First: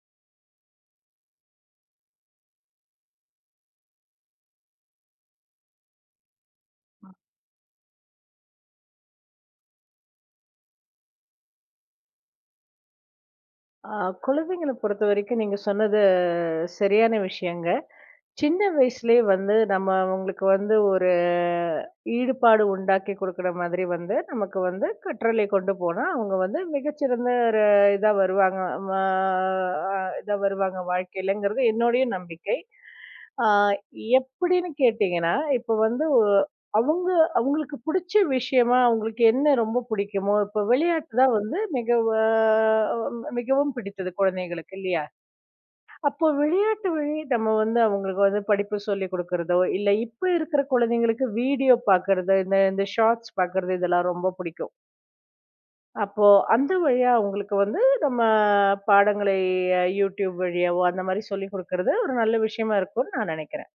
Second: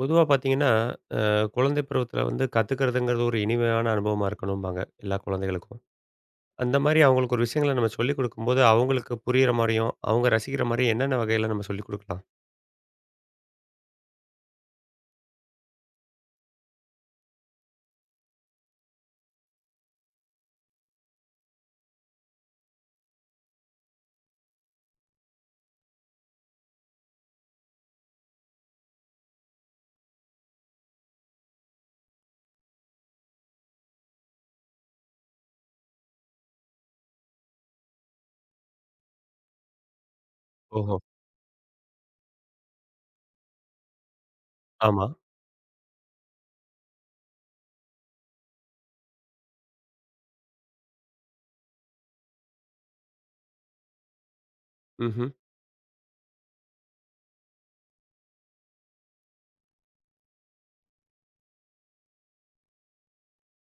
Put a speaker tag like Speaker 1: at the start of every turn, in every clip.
Speaker 1: பொதுவா பார்த்தீங்கன்னா, அ குழந்தை பருவத்தில வந்து கத்துக்கிறதுங்கிறது ஒரு இனிமையான அனுபவமா இருக்கணும்பாங்க, எல்லா குழந்தைகளுக்கும். அந்த மாரி அவங்களுக்கு ஒரு விஷயங்கள நம்ம சொல்லிக் குடுக்கும்போது, அவங்களுக்கு புரியிற மாரியும், அவங்க ரசிக்கிற மாரியும் என்னென்ன வகையில நம்ம சொல்லிக் குடுக்கலாம்?
Speaker 2: ஆ குழந்தைங்கள பொறுத்தவரைக்கும் நீங்க சொன்னது சரியான விஷயங்க. சின்ன வயசுலயே வந்து நம்ம அவங்களுக்கு வந்து ஒரு ஈடுபாடு உண்டாக்கி குடுக்குற மாதிரி வந்து, நமக்கு வந்து கற்றலை கொண்டு போனா, அவங்க வந்து மிகச்சிறந்த ஒரு இதா வருவாங்க. ம அ இதா வருவாங்க வாழ்க்கையிலங்கிறது என்னுடைய நம்பிக்கை. ஆ எப்படின்னு கேட்டீங்கன்னா, இப்ப வந்து ஒ அவங்க அவங்களுக்கு புடிச்ச விஷயமா அவங்களுக்கு என்ன ரொம்ப பிடிக்குமோ, இப்ப
Speaker 1: ஓஹோ!
Speaker 2: விளையாட்டு தான் வந்து அ மிகவும் பிடித்தது குழந்தைகளுக்கு இல்லையா?
Speaker 1: ஆமா.
Speaker 2: அப்போ விளையாட்டு வழி நம்ம வந்து அவங்களுக்கு வந்து படிப்பு சொல்லிக் குடுக்குறதோ, இல்ல இப்ப இருக்கிற குழந்தைங்களுக்கு வீடியோ பார்க்கறது, இந்த இந்த ஷார்ட்ஸ் பார்க்கறது இதெல்லாம் ரொம்ப பிடிக்கும்.
Speaker 1: ம்ஹ்ம்.
Speaker 2: அப்போ அந்த வழியா அவங்களுக்கு வந்து நம்ம பாடங்களை யூடியூப் வழியாவோ அந்த மாரி சொல்லிக் குடுக்கறது ஒரு நல்ல விஷயமா இருக்கும்னு நான் நினைக்கிறேன்.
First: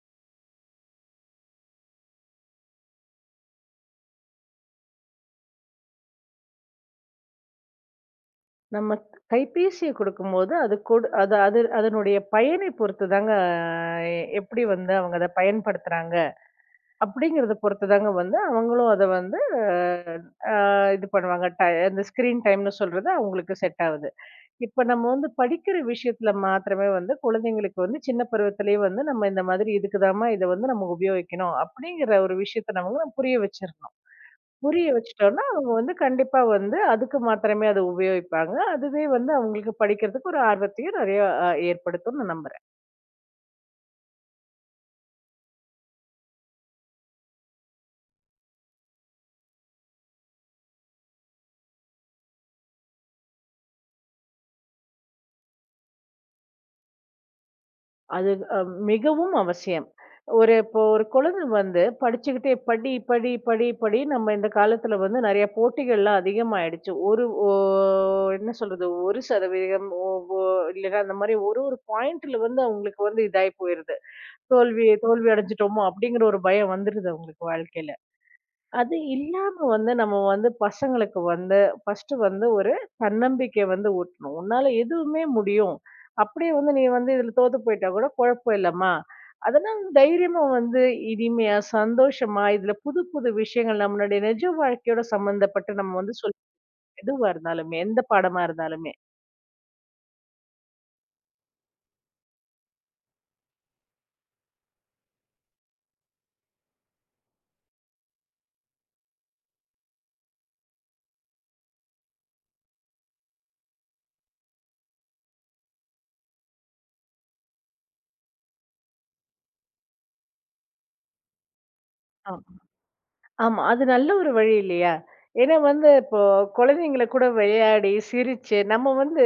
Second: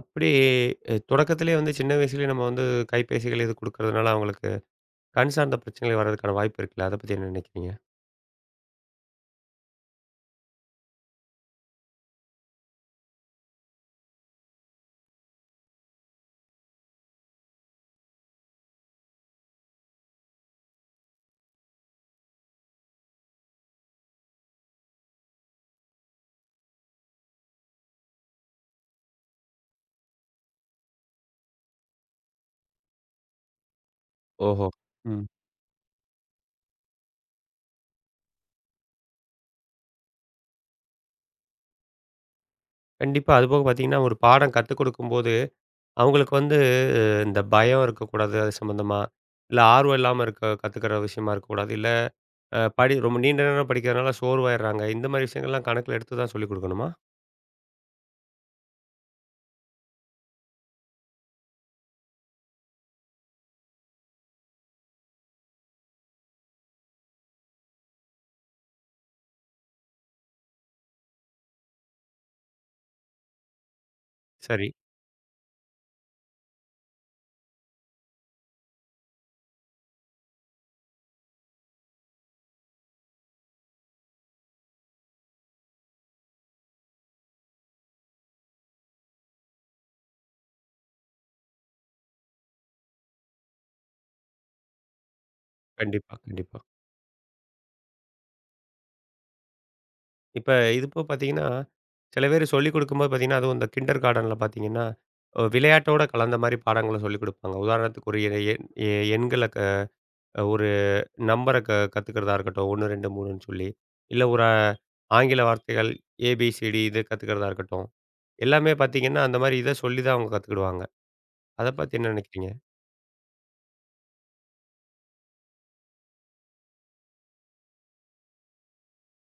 Speaker 1: அப்படி தொடக்கத்திலேயே வந்து சின்ன வயசுலயே நம்ம வந்து கைபேசிகள் இது குடுக்கறதுனால, அவங்களுக்கு கண் சார்ந்த பிரச்சனைகள் வர்றதுக்கான வாய்ப்பு இருக்குல்ல? அத பத்தி என்ன நினைக்கிறீங்க?
Speaker 2: நம்ம கைபேசிய குடுக்கும்போது அது கொடு அது அது அதனுடைய பயனை பொறுத்து தாங்க எப்படி வந்து அவங்க அத பயன்படுத்துறாங்க. அப்படிங்கிறத பொறுத்துதாங்க வந்து அவங்களும் அத வந்து அ இது பண்ணுவாங்க. அந்த ஸ்க்ரீன் டைம்ன்னு சொல்றது அவங்களுக்கு செட் ஆகுது. இப்ப நம்ம வந்து படிக்கிற விஷயத்துல மாத்திரமே வந்து குழந்தைங்களுக்கு வந்து சின்ன பருவத்திலேயே வந்து நம்ம இந்த மாதிரி இதுக்குதாம்மா இத வந்து நம்ம உபயோகிக்கணும். அப்படிங்கிற ஒரு விஷயத்த நம்ம வந்து புரிய வச்சிரணும்.
Speaker 1: ஓஹோ!
Speaker 2: புரிய
Speaker 1: ம்.
Speaker 2: வச்சுட்டோம்னா அவங்க வந்து கண்டிப்பா வந்து அதுக்கு மாத்திரமே அத உபயோகிப்பாங்க. அதுவே வந்து அவங்களுக்கு படிக்கிறதுக்கு ஒரு ஆர்வத்தையும் நெறைய ஏற்படுத்தும்னு நான் நம்புறேன்.
Speaker 1: கண்டிப்பா. அதுபோக பார்த்தீங்கன்னா, ஒரு பாடம் கத்துக் குடுக்கும்போது, அவங்களுக்கு வந்து இந்த பயம் இருக்கக்கூடாது. அது சம்மந்தமா. இல்ல ஆர்வம் இல்லாம இருக்க கத்துக்கிற விஷயமா இருக்கக்கூடாது. இல்ல படி ரொம்ப நீண்ட நேரம் படிக்கிறதுனால சோர்வாயிடுறாங்க. இந்த மாரி விஷயங்கள்லாம் கணக்கில எடுத்து தான் சொல்லிக் குடுக்கணுமா?
Speaker 2: அது அ மிகவும் அவசியம். ஒரு இப்போ ஒரு குழந்தை வந்து படிச்சுக்கிட்டே படி, படி, படி, படி நம்ம இந்த காலத்துல வந்து நெறைய போட்டிகள்லாம் அதிகமாயிடுச்சு. ஒரு ஓ என்ன சொல்றது 1% ஓ ஓ இல்லன்னா அந்த மாரி ஒரு ஒரு பாயிண்ட்ல வந்து அவங்களுக்கு வந்து இதாயி போயிருது.
Speaker 1: சரி.
Speaker 2: தோல்வி தோல்வி அடைஞ்சுட்டோமோ! அப்படிங்கிற ஒரு பயம் வந்துருது அவங்களுக்கு வாழ்க்கையில. அது இல்லாம வந்து நம்ம வந்து பசங்களுக்கு வந்து ஃபர்ஸ்ட்டு வந்து ஒரு தன்னம்பிக்கை வந்து ஊட்டணும். உன்னால எதுவுமே முடியும். அப்படியே வந்து நீ வந்து இதுல தோத்து போயிட்டா கூட குழப்பம் இல்லம்மா. அதனால தைரியமா வந்து இனிமையா, சந்தோஷமா இதுல புது புது விஷயங்கள் நம்மளுடைய நிஜ வாழ்க்கையோட சம்மந்தப்பட்டு நம்ம
Speaker 1: கண்டிப்பா,
Speaker 2: வந்து சொல்லி
Speaker 1: கண்டிப்பா.
Speaker 2: எதுவா இருந்தாலுமே, எந்த பாடமா இருந்தாலுமே.
Speaker 1: இப்ப இது போக பார்த்தீங்கன்னா, சில பேர் சொல்லிக் குடுக்கும்போது பார்த்தீங்கன்னா, அதுவும் இந்த கிண்டர் கார்டன்ல பார்த்தீங்கன்னா, விளையாட்டோட கலந்த மாரி பாடங்கள சொல்லிக் குடுப்பாங்க. உதாரணத்துக்கு ஒரு எ எண் எ எண்கள க ஒரு நம்பர கத்துக்கிறதா இருக்கட்டும். 1, 2, 3ன்னு சொல்லி. இல்ல ஒரு ஆங்கில வார்த்தைகள் ஏபிசிடி இது கத்துக்கிறதா இருக்கட்டும். எல்லாமே பார்த்தீங்கன்னா, அந்த மாரி இத சொல்லி தான் அவங்க கத்துக்கிடுவாங்க. அத பத்தி என்ன
Speaker 2: ஆ.
Speaker 1: நினைக்கிறீங்க?
Speaker 2: ஆமா. அது நல்ல ஒரு வழி இல்லையா? ஏன்னா வந்து இப்போ குழந்தைங்கள கூட விளையாடி, சிரிச்சு நம்ம வந்து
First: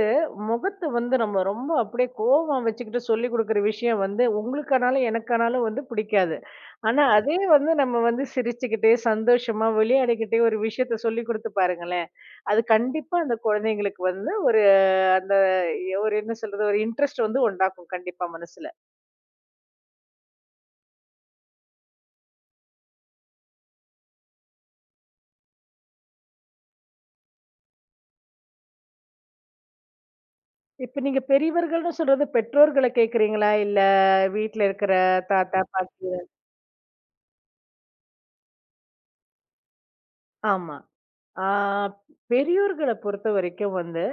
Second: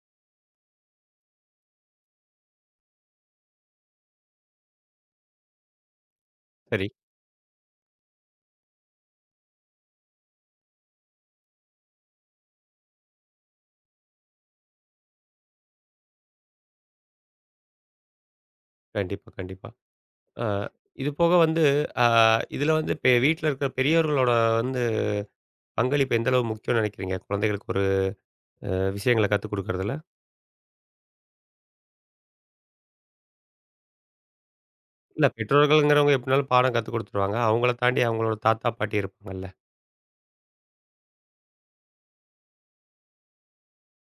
Speaker 2: முகத்த வந்து நம்ம ரொம்ப அப்படியே கோவமா வச்சுக்கிட்டு சொல்லிக் குடுக்குற விஷயம் வந்து உங்களுக்கானாலும், எனக்கானாலும் வந்து பிடிக்காது.
Speaker 1: சரி.
Speaker 2: ஆனா ஆமா. அதே வந்து நம்ம வந்து சிரிச்சுக்கிட்டே, சந்தோஷமா, விளையாடிக்கிட்டே ஒரு விஷயத்த சொல்லிக் குடுத்து பாருங்களேன். அது கண்டிப்பா அந்த குழந்தைங்களுக்கு வந்து ஒரு அந்த ஒரு என்ன சொல்றது? ஒரு இன்ட்ரெஸ்ட் வந்து உண்டாக்கும் கண்டிப்பா மனசுல.
Speaker 1: கண்டிப்பா, கண்டிப்பா. அ இது போக வந்து அ இதுல வந்து வீட்ல இருக்கிற பெரியவர்களோட வந்து பங்களிப்பு எந்த அளவு முக்கியம்னு நினைக்கிறீங்க? குழந்தைகளுக்கு ஒரு அ விஷயங்கள கத்துக் குடுக்கறதுல?
Speaker 2: இப்ப நீங்க பெரியவர்கள்ன்னு சொல்றது பெற்றோர்கள கேட்கிறீங்களா? இல்ல வீட்ல இருக்கிற
Speaker 1: இல்ல
Speaker 2: தாத்தா, பாட்டி
Speaker 1: பெற்றோர்கள்ங்கிறவங்க எப்படினாலும் பாடம் கத்துக் குடுத்துருவாங்க. அவங்கள தாண்டி அவங்களோட தாத்தா, பாட்டி இருப்பாங்கல்ல.
Speaker 2: ஆமா. ஆ பெரியோர்கள பொறுத்தவரைக்கும் வந்து,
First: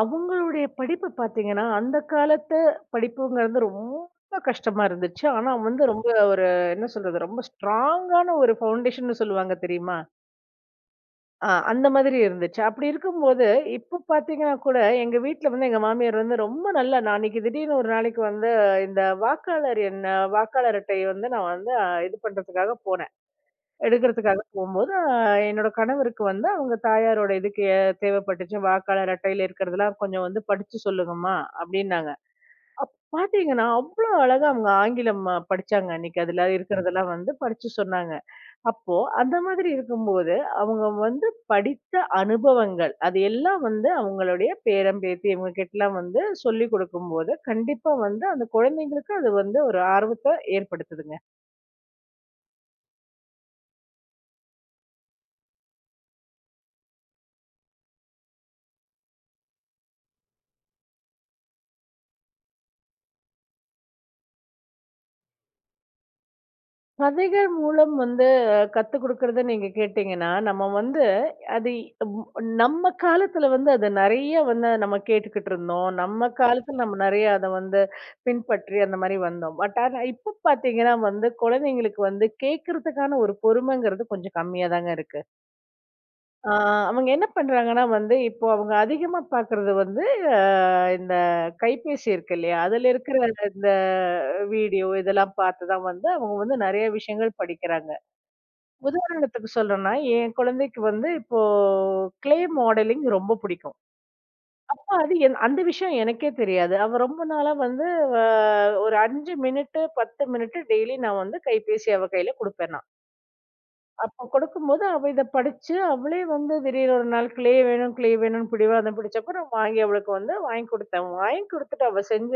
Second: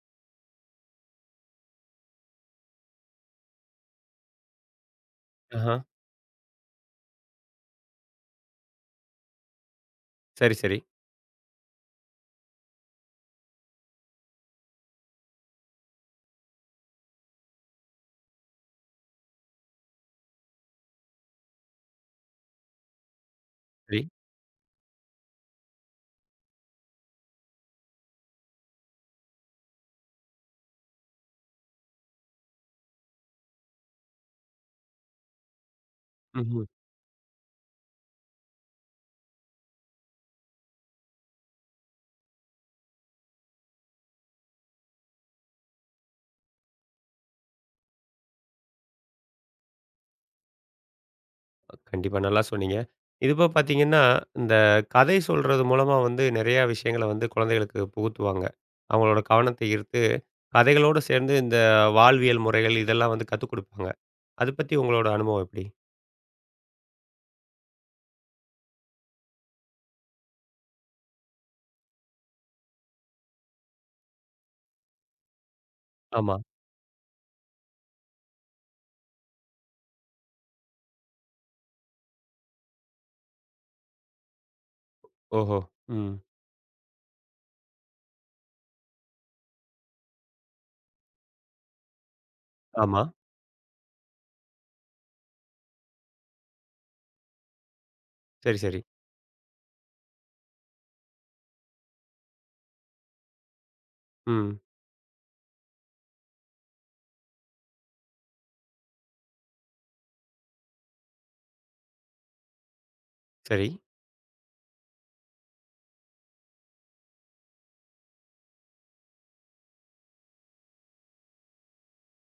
Speaker 2: அவங்களுடைய படிப்பு பார்த்தீங்கன்னா, அந்த காலத்து படிப்புங்கிறது ரொம்ப கஷ்டமா இருந்துச்சு. ஆனா
Speaker 1: ஆஹா.
Speaker 2: வந்து ரொம்ப ஒரு என்ன சொல்றது, ரொம்ப ஸ்ட்ராங்கான ஒரு ஃபவுண்டேஷன்னு சொல்லுவாங்க தெரியுமா?
Speaker 1: சரி, சரி,
Speaker 2: அந்த மாதிரி இருந்துச்சு. அப்படி இருக்கும்போது, இப்போ பார்த்தீங்கன்னா கூட எங்க வீட்ல வந்து எங்க மாமியார் வந்து ரொம்ப நல்லா நான் அன்னைக்கு திடீர்னு ஒரு நாளைக்கு வந்து இந்த வாக்காளர் அட்டைய வந்து நான் வந்து இது பண்றதுக்காக போனேன்.
Speaker 1: சரி.
Speaker 2: எடுக்கிறதுக்காக போகும்போது, என்னோட கணவருக்கு வந்து அவங்க தாயாரோட இதுக்கு தேவைப்பட்டுச்சு. "வாக்காளர் அட்டையில இருக்கிறதெல்லாம் கொஞ்சம் வந்து படிச்சு சொல்லுங்கம்மா" அப்படின்னாங்க. பார்த்தீங்கன்னா, அவ்ளோ அழகா அவங்க ஆங்கிலம் படிச்சாங்க அன்னைக்கு. அதுல
Speaker 1: ம்ஹ்ம்.
Speaker 2: இருக்கிறதெல்லாம் வந்து படிச்சு சொன்னாங்க. அப்போ அந்த மாதிரி இருக்கும்போது, அவங்க வந்து படித்த அனுபவங்கள், அது எல்லாம் வந்து அவங்களுடைய பேரன், பேத்தி இவங்க கிட்டலாம் வந்து சொல்லிக் கொடுக்கும்போது, கண்டிப்பா வந்து அந்த குழந்தைங்களுக்கு அது வந்து ஒரு ஆர்வத்த ஏற்படுத்துதுங்க.
Speaker 1: கண்டிப்பா. நல்லா சொன்னீங்க. இதுபோக பார்த்தீங்கன்னா, இந்த கதை சொல்றது மூலமா வந்து நெறையா விஷயங்கள வந்து குழந்தைகளுக்கு புகுத்துவாங்க. அவங்களோட கவனத்த ஈர்த்து கதைகளோடு சேர்ந்து இந்த வாழ்வியல் முறைகள் இதெல்லாம் வந்து கத்துக் குடுப்பாங்க. அது பத்தி உங்களோட அனுபவம் எப்படி?
Speaker 2: கதைகள் மூலம் வந்து கத்து குடுக்கறத நீங்க கேட்டீங்கன்னா, நம்ம வந்து அது ம் நம்ம காலத்துல வந்து அது நெறைய வந்து நம்ம கேட்டுக்கிட்டு இருந்தோம். நம்ம
Speaker 1: ஆமா.
Speaker 2: காலத்துல நம்ம நெறைய அத வந்து பின்பற்றி அந்த மாரி வந்தோம். பட் ஆனா இப்ப பாத்தீங்கன்னா வந்து குழந்தைங்களுக்கு வந்து கேட்கறதுக்கான ஒரு பொறுமைங்கிறது கொஞ்சம் கம்மியா தாங்க இருக்கு.
Speaker 1: ஓஹோ! ம்.
Speaker 2: ஆ அவங்க என்ன பண்றாங்கன்னா வந்து இப்போ அவங்க அதிகமா பாக்குறது வந்து அ இந்த கைபேசி இருக்கு இல்லையா? அதுல
Speaker 1: ஆமா.
Speaker 2: இருக்கிற இந்த வீடியோ இதெல்லாம் பாத்து தான் வந்து அவங்க வந்து நெறைய விஷயங்கள் படிக்கிறாங்க.
Speaker 1: சரி, சரி.
Speaker 2: உதாரணத்துக்கு சொல்றேன்னா, என் குழந்தைக்கு வந்து இப்போ கிளே மாடலிங் ரொம்ப பிடிக்கும்.
Speaker 1: ம்.
Speaker 2: அப்ப அது என் அந்த விஷயம் எனக்கே தெரியாது. அவ ரொம்ப நாளா வந்து அ ஒரு 5 மினிட்டு, 10 மினிட்டு டெய்லி நான் வந்து கைபேசி அவ கையில குடுப்பேன் நான்.
Speaker 1: சரி.
Speaker 2: அப்ப குடுக்கும்போது அவ இத படிச்சு அவளே வந்து திடீர்னு ஒரு நாள் கிளே வேணும், கிளே வேணும்னு பிடிவாதம் பிடிச்சப்ப நான் வாங்கி அவளுக்கு வந்து வாங்கி குடுத்தேன். வாங்கி குடுத்துட்டு அவ செஞ்ச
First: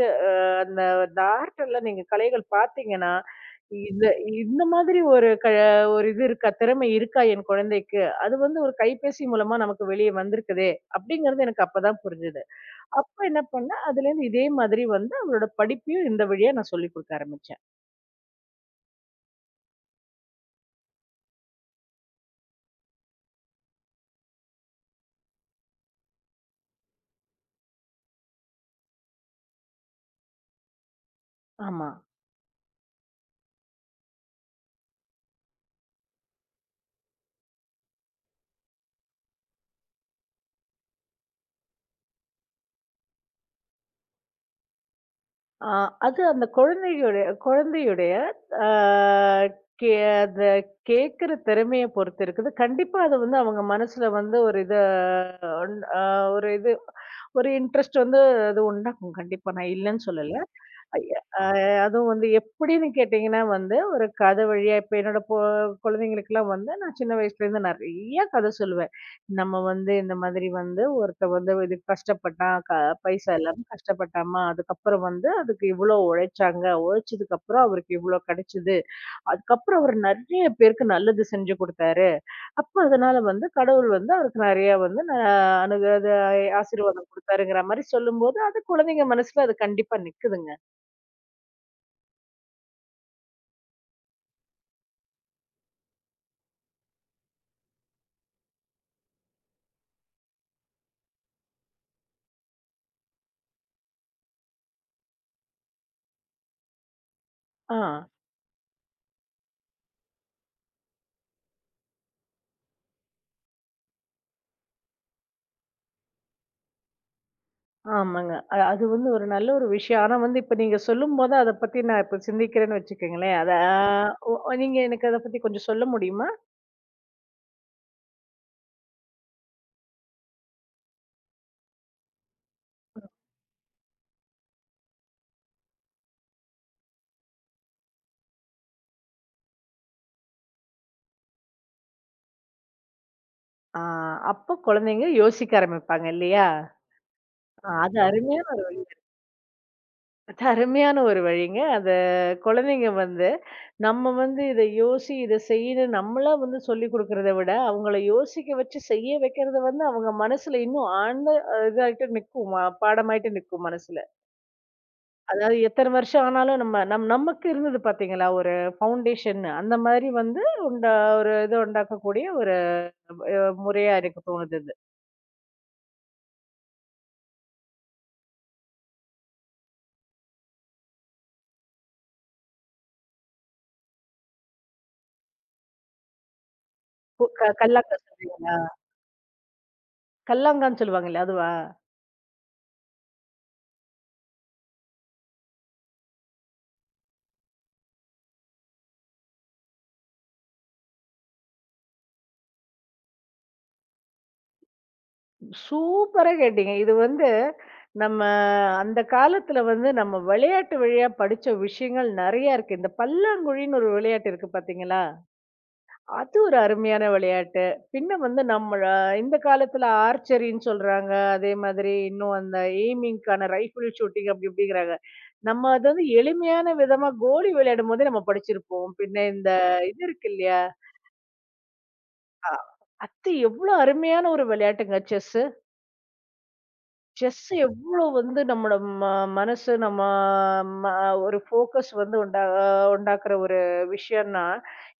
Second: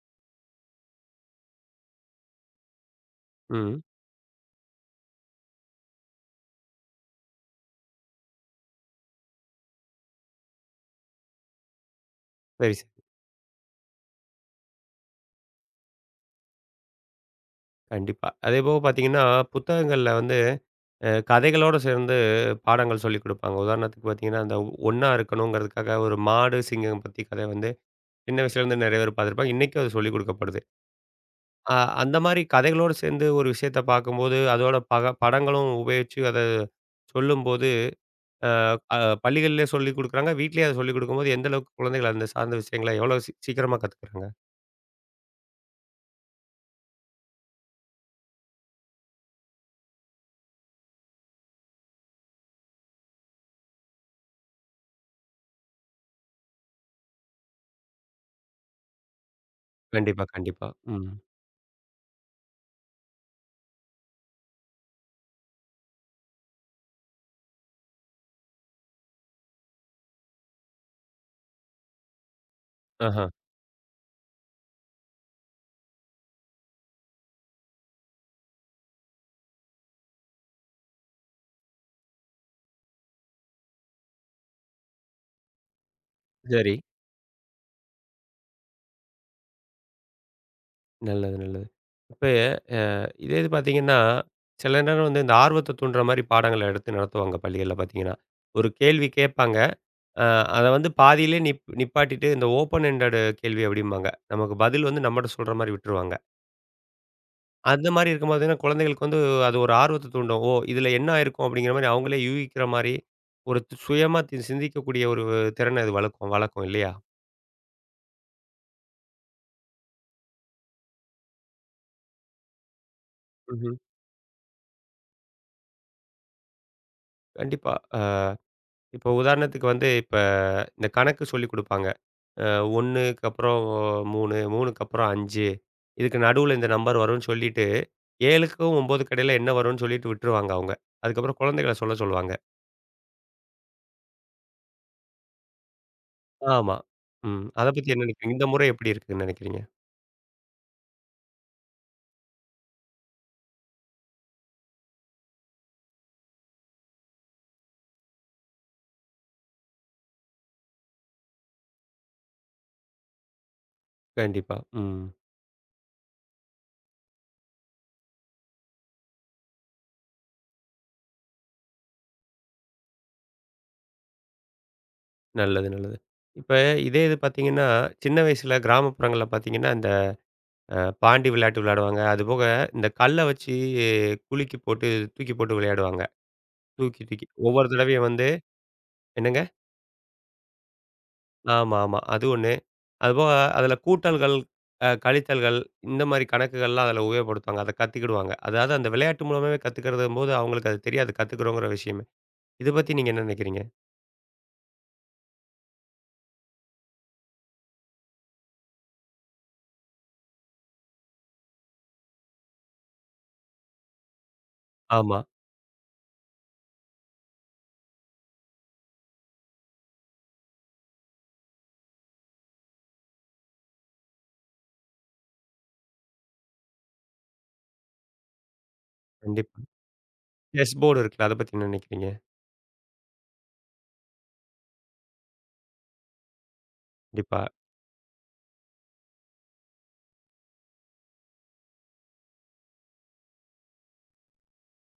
Speaker 2: அந்த அந்த ஆர்ட்ல நீங்க கலைகள் பார்த்தீங்கன்னா,
Speaker 1: ம்.
Speaker 2: இந்த இந்த மாதிரி ஒரு இது இருக்கா, திறமை இருக்கா என் குழந்தைக்கு? அது வந்து ஒரு கைபேசி மூலமா நமக்கு வெளிய வந்திருக்குதே! அப்டிங்கிறது எனக்கு அப்பதான் புரிஞ்சது.
Speaker 1: சரி, சரி.
Speaker 2: அப்ப என்ன பண்ணேன், அதுலேருந்து இதே மாதிரி வந்து அவளோட படிப்பையும் இந்த வழியா நான் சொல்லிக் குடுக்க ஆரம்பிச்சேன்.
Speaker 1: கண்டிப்பா. அதேபோக பார்த்தீங்கன்னா, புத்தகங்கள்ல வந்து கதைகளோட சேர்ந்து பாடங்கள் சொல்லிக் குடுப்பாங்க. உதாரணத்துக்கு பார்த்தீங்கன்னா, அந்த ஒண்ணா இருக்கணுங்கிறதுக்காக ஒரு மாடு, சிங்கம் பத்தி கதை வந்து சின்ன வயசுலேருந்து நெறைய பேர் பார்த்துருப்பாங்க. இன்னைக்கும் அது சொல்லிக் குடுக்கப்படுது. அ
Speaker 2: ஆமா.
Speaker 1: அந்த மாரி கதைகளோடு சேர்ந்து ஒரு விஷயத்த பார்க்கும்போது, அதோட படங்களும் உபயோகிச்சு அத சொல்லும்போது அ அ பள்ளிகள்லயே சொல்லிக் குடுக்குறாங்க. வீட்லயே அத சொல்லிக் குடுக்கும்போது எந்த அளவுக்கு குழந்தைகள் அந்த சார்ந்த விஷயங்கள எவ்வளோ சீக்கிரமா கத்துக்குறாங்க?
Speaker 2: ஆ, அது அந்த குழந்தையுடைய குழந்தையுடைய ஆ, கே அந்த கேட்கிற திறமைய பொறுத்து இருக்குது. கண்டிப்பா அது வந்து அவங்க மனசுல வந்து ஒரு இத அ ஒரு இது ஒரு இன்ட்ரெஸ்ட் வந்து அது உண்டாக்கும். கண்டிப்பா நான் இல்லன்னு
Speaker 1: கண்டிப்பா,
Speaker 2: சொல்லல.
Speaker 1: கண்டிப்பா. ம்.
Speaker 2: ஐய அ அதுவும் வந்து எப்படின்னு கேட்டீங்கன்னா வந்து, ஒரு கதை வழியா இப்ப என்னோட பொ குழந்தைங்களுக்கெல்லாம் வந்து நான் சின்ன வயசுலேருந்து நெறைய கதை சொல்லுவேன். நம்ம வந்து இந்த மாதிரி வந்து ஒருத்தன் வந்து இது கஷ்டப்பட்டான்.
Speaker 1: ஆஹா.
Speaker 2: பைசா இல்லாம கஷ்டப்பட்டாமா. அதுக்கப்புறம் வந்து அதுக்கு இவ்ளோ உழைச்சாங்க. உழைச்சதுக்கப்புறம் அவருக்கு இவ்ளோ கிடைச்சது. அதுக்கப்புறம் அவர் நெறைய பேருக்கு நல்லது செஞ்சு குடுத்தாரு. அப்ப அதனால வந்து கடவுள் வந்து அவருக்கு நெறையா வந்து ந அணுக அது
Speaker 1: சரி.
Speaker 2: ஆசீர்வாதம் குடுத்தாருங்கிற மாரி சொல்லும்போது, அது குழந்தைங்க மனசுல அது கண்டிப்பா நிக்குதுங்க.
Speaker 1: நல்லது, நல்லது. இப்ப இதே இது பார்த்தீங்கன்னா, சில நேரம் வந்து இந்த ஆர்வத்த தூண்டுற மாரி பாடங்கள எடுத்து நடத்துவாங்க பள்ளிகள்ல பார்த்தீங்கன்னா. ஒரு கேள்வி கேட்பாங்க. அ அத வந்து பாதியிலே நிப்பாட்டிட்டு இந்த ஓப்பன் எண்டட் கேள்வி அப்படிம்பாங்க. நமக்கு பதில் வந்து நம்மட்ட சொல்ற மாரி விட்டுருவாங்க.
Speaker 2: ஆ.
Speaker 1: அந்த மாரி இருக்கும்போது பார்த்தீங்கன்னா, குழந்தைகளுக்கு வந்து அது ஒரு ஆர்வத்த தூண்டும். ஓ! இதுல என்ன ஆயிருக்கும் அப்படிங்கிற மாரி அவங்களே யூகிக்கிற மாரி, ஒரு சுயமா சிந்திக்கக்கூடிய ஒரு திறன இது வளர்க்கும் வளர்க்கும் இல்லையா?
Speaker 2: ஆமாங்க. அது வந்து ஒரு நல்ல ஒரு விஷயம். ஆனா வந்து இப்ப நீங்க சொல்லும்போது அத பத்தி நான் இப்ப சிந்திக்கிறேன்னு வச்சுக்கங்களேன். அத
Speaker 1: ம்ஹ்ம்.
Speaker 2: ஆ ஒ நீங்க எனக்கு அத பத்தி கொஞ்சம் சொல்ல முடியுமா?
Speaker 1: கண்டிப்பா. அ இப்போ உதாரணத்துக்கு வந்து இப்ப இந்த கணக்கு சொல்லிக் குடுப்பாங்க. அ 1க்கு அப்புறம் 3, 3க்கு அப்புறம் 5 இதுக்கு நடுவுல இந்த நம்பர் வரும்ன்னு சொல்லிட்டு, 7க்கும் 9க்கு இடையில என்ன வரும்ன்னு சொல்லிட்டு விட்டுருவாங்க அவங்க. அதுக்கப்புறம் குழந்தைகள சொல்ல சொல்லுவாங்க.
Speaker 2: ஆ அப்ப குழந்தைங்க யோசிக்க ஆரம்பிப்பாங்க இல்லையா?
Speaker 1: ஆமா. ம். அத
Speaker 2: ஆ
Speaker 1: பத்தி
Speaker 2: அது
Speaker 1: என்ன நினைக்கிறீங்க?
Speaker 2: அருமையான
Speaker 1: இந்த முறை எப்படி இருக்குன்னு நினைக்கிறீங்க?
Speaker 2: அது அருமையான ஒரு வழிங்க. அத குழந்தைங்க வந்து நம்ம வந்து இத யோசி, இத செய்யின்னு நம்மளா வந்து சொல்லிக் குடுக்கிறத விட, அவங்கள யோசிக்க வச்சு செய்ய வைக்கிறது வந்து அவங்க மனசுல இன்னும் ஆழ்ந்த இதாயிட்டு நிக்கும். பாடமாயிட்டு நிக்கும் மனசுல.
Speaker 1: கண்டிப்பா. ம்.
Speaker 2: அதாவது எத்தன வருஷம் ஆனாலும் நம்ம நம் நமக்கு இருந்தது பாத்தீங்களா? ஒரு ஃபவுண்டேஷன் அந்த மாதிரி வந்து உண்டா ஒரு இது உண்டாக்கக்கூடிய ஒரு முறையா எனக்கு தோணுது இது.
Speaker 1: நல்லது, நல்லது. இப்ப இதே இது பார்த்தீங்கன்னா, சின்ன வயசுல கிராமப்புறங்கள்ல பார்த்தீங்கன்னா, இந்த பாண்டி விளையாட்டு விளையாடுவாங்க. அதுபோக இந்த கல்ல வச்சு குலுக்கி போட்டு, தூக்கி போட்டு விளையாடுவாங்க. தூக்கி,
Speaker 2: கு
Speaker 1: தூக்கி
Speaker 2: க
Speaker 1: ஒவ்வொரு
Speaker 2: கல்லாங்காய்
Speaker 1: தடவையும் வந்து
Speaker 2: சொல்றீங்களா?
Speaker 1: என்னங்க?
Speaker 2: கல்லாங்கான்னு சொல்லுவாங்கல்ல அதுவா?
Speaker 1: ஆமா, ஆமா. அது ஒண்ணு. அதுபோக அதில கூட்டல்கள், கழித்தல்கள் இந்த மாரி கணக்குகள்லாம் அதில உபயோகப்படுத்துவாங்க. அத கத்துக்கிடுவாங்க. அதாவது அந்த விளையாட்டு மூலமாவே கத்துக்கிறதும்போது அவங்களுக்கு அது தெரியாது கத்துக்கிறோங்கிற விஷயமே. இத பத்தி நீங்க என்ன நினைக்கிறீங்க?
Speaker 2: சூப்பரா கேட்டீங்க. இது வந்து நம்ம அந்த காலத்துல வந்து நம்ம விளையாட்டு வழியா படிச்ச விஷயங்கள் நெறைய இருக்கு. இந்த பல்லாங்குழின்னு ஒரு விளையாட்டு இருக்கு பாத்தீங்களா?
Speaker 1: ஆமா,
Speaker 2: அது ஒரு அருமையான விளையாட்டு. பின்ன வந்து நம்மள இந்த காலத்துல ஆர்ச்சரின்னு சொல்றாங்க. அதே மாதிரி இன்னும் அந்த எய்மிங்க்கான ரைஃபிள் ஷூட்டிங் அப்படி இப்படிங்கிறாங்க. நம்ம அது வந்து எளிமையான விதமா கோலி விளையாடும்போதே நம்ம படிச்சிருப்போம். பின்ன இந்த
Speaker 1: கண்டிப்பா.
Speaker 2: இது இருக்கு இல்லையா?
Speaker 1: செஸ் போர்டு இருக்குல்ல. அத பத்தி என்ன நினைக்கிறீங்க?
Speaker 2: அ அது எவ்ளோ அருமையான ஒரு விளையாட்டுங்க செஸ்ஸு.
Speaker 1: கண்டிப்பா,
Speaker 2: செஸ் எவ்ளோ வந்து நம்மளோட ம மனசு நம்ம ம ஒரு ஃபோக்கஸ் வந்து உண்டாக்குற ஒரு விஷயம்னா,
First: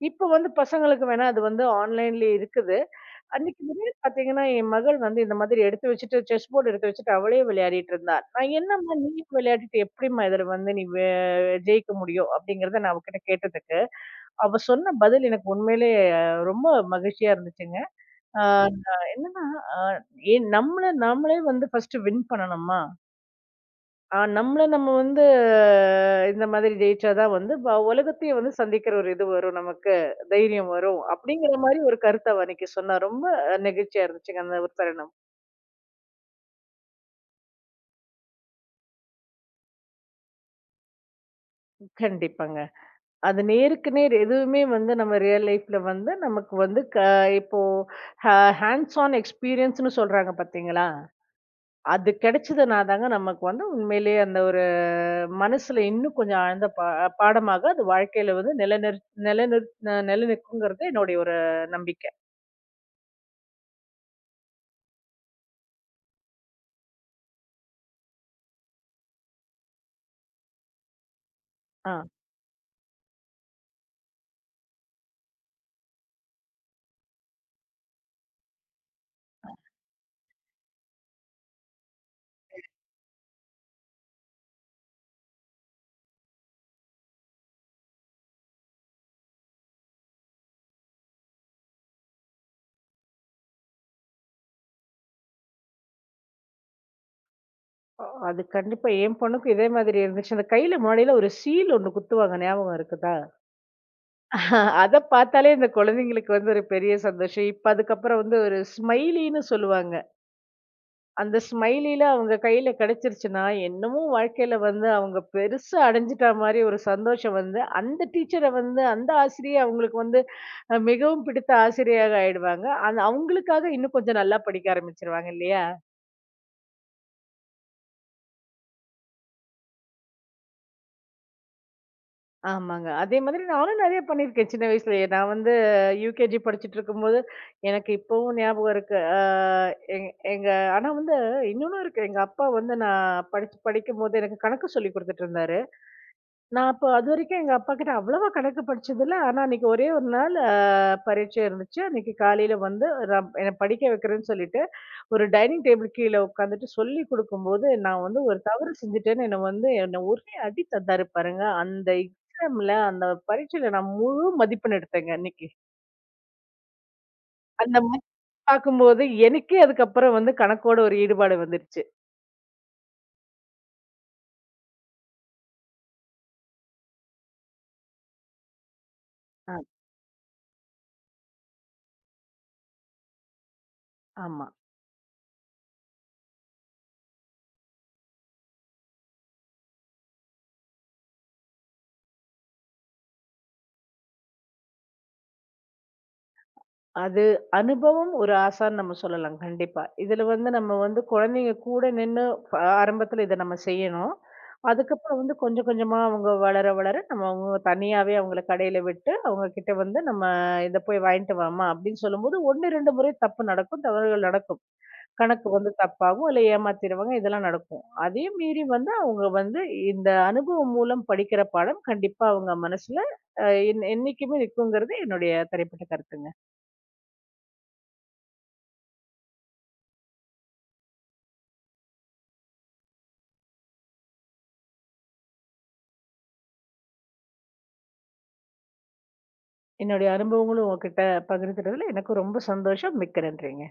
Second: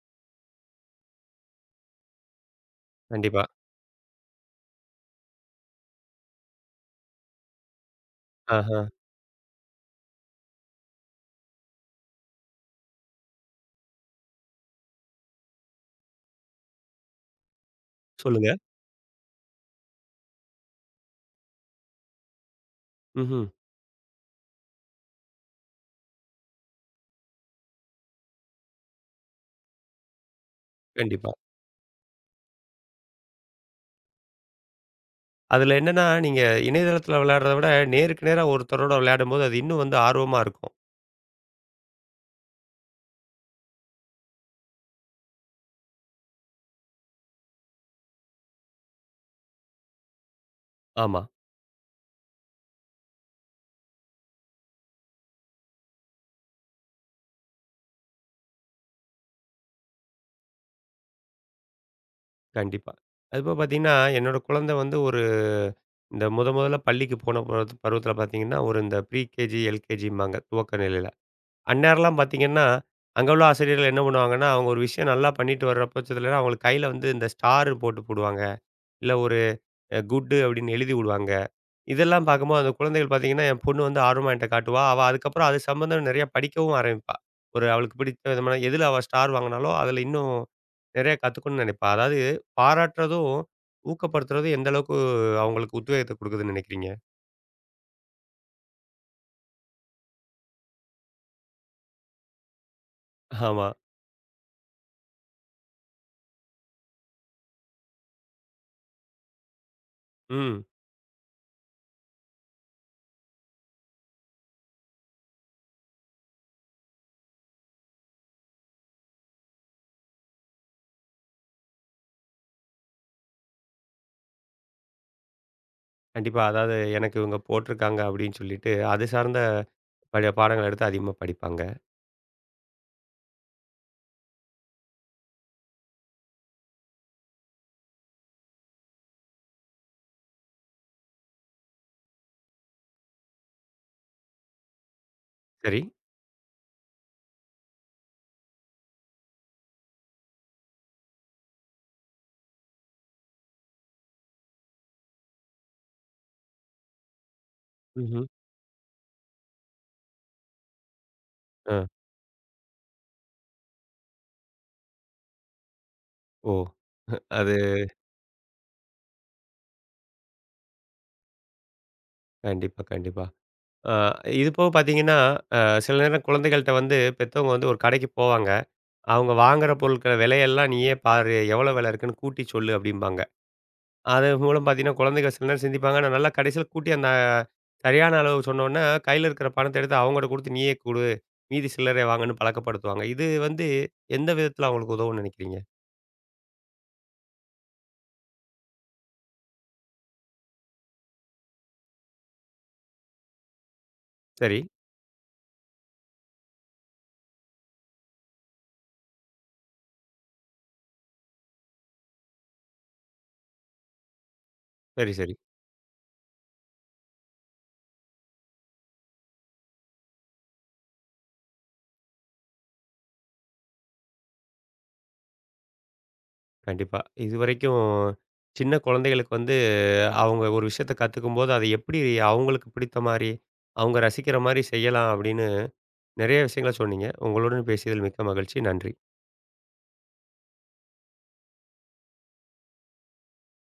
Speaker 2: இப்ப வந்து பசங்களுக்கு வேணா அது வந்து ஆன்லைன்லயே இருக்குது.
Speaker 1: கண்டிப்பா.
Speaker 2: அன்னைக்கு முன்னாடி பார்த்தீங்கன்னா, என் மகள் வந்து இந்த மாதிரி எடுத்து வச்சுட்டு செஸ் போர்ட் எடுத்து வச்சுட்டு அவளே விளையாடிட்டு இருந்தா. நான்
Speaker 1: ஆஹா,
Speaker 2: என்னம்மா நீ விளையாடிட்டு எப்படிம்மா இதில வந்து நீ வெ ஜெயிக்க முடியும்? அப்படிங்கிறத நான் அவகிட்ட கேட்டதுக்கு, அவ சொன்ன பதில் எனக்கு உண்மையிலேயே ரொம்ப மகிழ்ச்சியா இருந்துச்சுங்க. ஆ
Speaker 1: சொல்லுங்க.
Speaker 2: ம். என்னன்னா, அ ஏன் நம்மள நாமளே வந்து ஃபர்ஸ்ட்டு வின் பண்ணணும்மா!
Speaker 1: ம்ஹ்ம்.
Speaker 2: நம்மள நம்ம வந்து இந்த மாதிரி ஜெயிச்சா தான் வந்து உலகத்தையும் வந்து சந்திக்கிற ஒரு இது வரும் நமக்கு. தைரியம் வரும்.
Speaker 1: கண்டிப்பா.
Speaker 2: அப்படிங்கிற மாரி ஒரு கருத்த அவ அன்னைக்கு சொன்னா. ரொம்ப நெகிழ்ச்சியா இருந்துச்சுங்க அந்த ஒரு தருணம்.
Speaker 1: அதுல என்னன்னா, நீங்க இணையதளத்துல விளையாடுறத விட, நேருக்கு நேரா ஒருத்தரோட விளையாடும்போது, அது இன்னும் வந்து ஆர்வமா இருக்கும்.
Speaker 2: கண்டிப்பாங்க. அது நேருக்கு நேர் எதுவுமே வந்து நம்ம ரியல் லைஃப்ல வந்து நமக்கு வந்து க இப்போ ஹ ஹேண்ட்ஸ் ஆன் எக்ஸ்பீரியன்ஸ்ன்னு சொல்றாங்க பார்த்தீங்களா?
Speaker 1: ஆமா,
Speaker 2: அது கிடைச்சதுனா தாங்க நமக்கு வந்து உண்மையிலேயே அந்த ஒரு மனசுல இன்னும் கொஞ்சம் ஆழ்ந்த பாடமாக அது வாழ்க்கையில வந்து நிலைநிற் நிலைநிற் அ நிலைநிற்குங்கிறது என்னுடைய ஒரு நம்பிக்கை.
Speaker 1: கண்டிப்பா. அதுபோக பாத்தீங்கன்னா, என்னோட குழந்தை வந்து ஒரு இந்த முதல்ல பள்ளிக்கு போன பருவத்துல பாத்தீங்கன்னா, ஒரு இந்த ப்ரீ கேஜி, எல்கேஜிம்பாங்க துவக்க நிலையில.
Speaker 2: ஆ.
Speaker 1: அந்நேரம்லாம் பாத்தீங்கன்னா, அங்க உள்ள ஆசிரியர்கள் என்ன பண்ணுவாங்கன்னா, அவங்க ஒரு விஷயம் நல்லா பண்ணிட்டு வர்ற பட்சத்துலலாம், அவங்களுக்கு கையில வந்து இந்த ஸ்டார் போட்டு போடுவாங்க. இல்ல ஒரு குட் அப்படின்னு எழுதி விடுவாங்க. இதெல்லாம் பார்க்கும்போது அந்த குழந்தைகள் பார்த்தீங்கன்னா, என் பொண்ணு வந்து ஆர்வமா என்ட்ட காட்டுவா. அவ அதுக்கப்புறம் அது சம்மந்தம் நிறைய படிக்கவும் ஆரம்பிப்பா. ஒரு அவளுக்கு பிடித்த விதமான எதுல அவ ஸ்டார் வாங்குனாலோ, அதுல இன்னும் நிறைய கத்துக்கணும்னு நினைப்பா. அதாவது பாராட்டுறதும், ஊக்கப்படுத்துறதும் எந்த அளவுக்கு அவங்களுக்கு உத்வேகத்த குடுக்குதுன்னு நினைக்கிறீங்க?
Speaker 2: அ அது கண்டிப்பா என் பொண்ணுக்கும் இதே மாதிரி இருந்துச்சு. அந்த கையில முன்னாடிலாம் ஒரு சீல் ஒண்ணு குத்துவாங்க ஞாபகம் இருக்குதா?
Speaker 1: ஆமா.
Speaker 2: அத பார்த்தாலே இந்த குழந்தைங்களுக்கு வந்து ஒரு பெரிய சந்தோஷம். இப்ப அதுக்கப்புறம் வந்து ஒரு ஸ்மைலின்னு சொல்லுவாங்க.
Speaker 1: ம்.
Speaker 2: அந்த ஸ்மைலில அவங்க கையில கிடைச்சிருச்சுன்னா, என்னமோ வாழ்க்கையில வந்து அவங்க பெருசா அடைஞ்சுட்டா மாரி ஒரு சந்தோஷம் வந்து, அந்த டீச்சர வந்து அந்த ஆசிரியை அவங்களுக்கு வந்து மிகவும் பிடித்த ஆசிரியையாக ஆயிடுவாங்க. அது அவங்களுக்காக இன்னும் கொஞ்சம் நல்லா படிக்க ஆரம்பிச்சுருவாங்க இல்லையா?
Speaker 1: கண்டிப்பா. அதாவது எனக்கு இவங்க போட்டிருக்காங்க அப்படின்னு சொல்லிட்டு, அது சார்ந்த பழைய பாடங்கள எடுத்து அதிகமா படிப்பாங்க.
Speaker 2: ஆமாங்க. அதே மாதிரி நானும் நெறைய பண்ணியிருக்கேன் சின்ன வயசுலயே. நான் வந்து யுகேஜி படிச்சுட்டுருக்கும்போது, எனக்கு இப்பவும் ஞாபகம் இருக்கு. ஆ எங் எங்க ஆனா வந்து இன்னொன்னும் இருக்கு. எங்க அப்பா வந்து நான் படிச்சு படிக்கும்போது எனக்கு கணக்கு சொல்லிக் குடுத்துட்டுருந்தாரு.
Speaker 1: சரி.
Speaker 2: நான் அப்போ அதுவரைக்கும் எங்க அப்பாகிட்ட அவ்வளவா கணக்கு படிச்சதில்ல. ஆனா அன்னைக்கு ஒரே ஒரு நாள் பரீட்சை இருந்துச்சு. அன்னைக்கு காலையில வந்து என்ன படிக்க வைக்கிறேன்னு சொல்லிட்டு, ஒரு டைனிங் டேபிள் கீழ உட்காந்துட்டு சொல்லிக் குடுக்கும்போது, நான் வந்து
Speaker 1: ம்ஹ்ம்.
Speaker 2: ஒரு தவறு செஞ்சுட்டேன்னு என்ன வந்து என்ன ஒரே அடி தந்தாரு பாருங்க.
Speaker 1: அ.
Speaker 2: அந்த எக்ஸாம்ல அந்த பரீட்சையில நான் முழு மதிப்பெண் எடுத்தேங்க அன்னைக்கு.
Speaker 1: ஓ! அது
Speaker 2: அந்த மாரி பார்க்கும்போது, எனக்கே அதுக்கப்புறம் வந்து கணக்கோட ஒரு ஈடுபாடு வந்துருச்சு.
Speaker 1: கண்டிப்பா, கண்டிப்பா. ஆ இது போக பார்த்தீங்கன்னா, சில நேரம் குழந்தைகள்ட்ட வந்து பெத்தவங்க வந்து ஒரு கடைக்கு போவாங்க. அவங்க
Speaker 2: ஆ
Speaker 1: வாங்குற பொருட்கள விலையெல்லாம் நீயே பாரு, எவ்வளோ விலை இருக்குன்னு கூட்டி சொல்லு அப்படிம்பாங்க. அது
Speaker 2: ஆமா.
Speaker 1: மூலம் பார்த்தீங்கன்னா, குழந்தைகள் சில நேரம் சிந்திப்பாங்க. ஆனா நல்லா கடைசியில கூட்டி அந்த சரியான அளவு சொன்னோன்னே, கையில இருக்கிற பணத்த எடுத்து அவங்கட்ட குடுத்து, "நீயே குடு, மீதி சில்லறைய வாங்குன்னு" பழக்கப்படுத்துவாங்க. இது வந்து எந்த விதத்தில அவங்களுக்கு உதவும்ன்னு நினைக்கிறீங்க?
Speaker 2: அது அனுபவம் ஒரு ஆசான்னு நம்ம சொல்லலாம் கண்டிப்பா. இதுல வந்து நம்ம வந்து குழந்தைங்க கூட நின்னு ப ஆரம்பத்துல இத நம்ம செய்யணும்.
Speaker 1: சரி,
Speaker 2: அதுக்கப்புறம் வந்து கொஞ்சம் கொஞ்சமா அவங்க வளர வளர நம்ம அவங்க தனியாவே அவங்கள கடையில விட்டு, அவங்க கிட்ட வந்து நம்ம இத போய் வாங்கிட்டு வாம்மா அப்படின்னு சொல்லும்போது 1, 2 முறை தப்பு நடக்கும். தவறுகள் நடக்கும்.
Speaker 1: சரி, சரி.
Speaker 2: கணக்கு வந்து தப்பாகும். இல்ல ஏமாத்திருவாங்க. இதெல்லாம் நடக்கும். அதையும் மீறி வந்து அவங்க வந்து இந்த அனுபவம் மூலம் படிக்கிற பாடம் கண்டிப்பா அவங்க மனசுல அ என் என்னைக்குமே நிக்குங்கிறது என்னுடைய தனிப்பட்ட கருத்துங்க.
Speaker 1: கண்டிப்பா. இதுவரைக்கும் சின்ன குழந்தைகளுக்கு வந்து அவங்க ஒரு விஷயத்த கத்துக்கும்போது, அதை எப்படி அவங்களுக்கு பிடித்த மாரி, அவங்க ரசிக்கிற மாரி செய்யலாம் அப்படின்னு, நெறைய விஷயங்கள சொன்னீங்க. உங்களுடன் பேசியதில் மிக்க மகிழ்ச்சி. நன்றி.
Speaker 2: என்னுடைய அனுபவங்களும் உங்ககிட்ட பகிர்ந்துட்டதுல எனக்கும் ரொம்ப சந்தோஷம். மிக்க நன்றிங்க.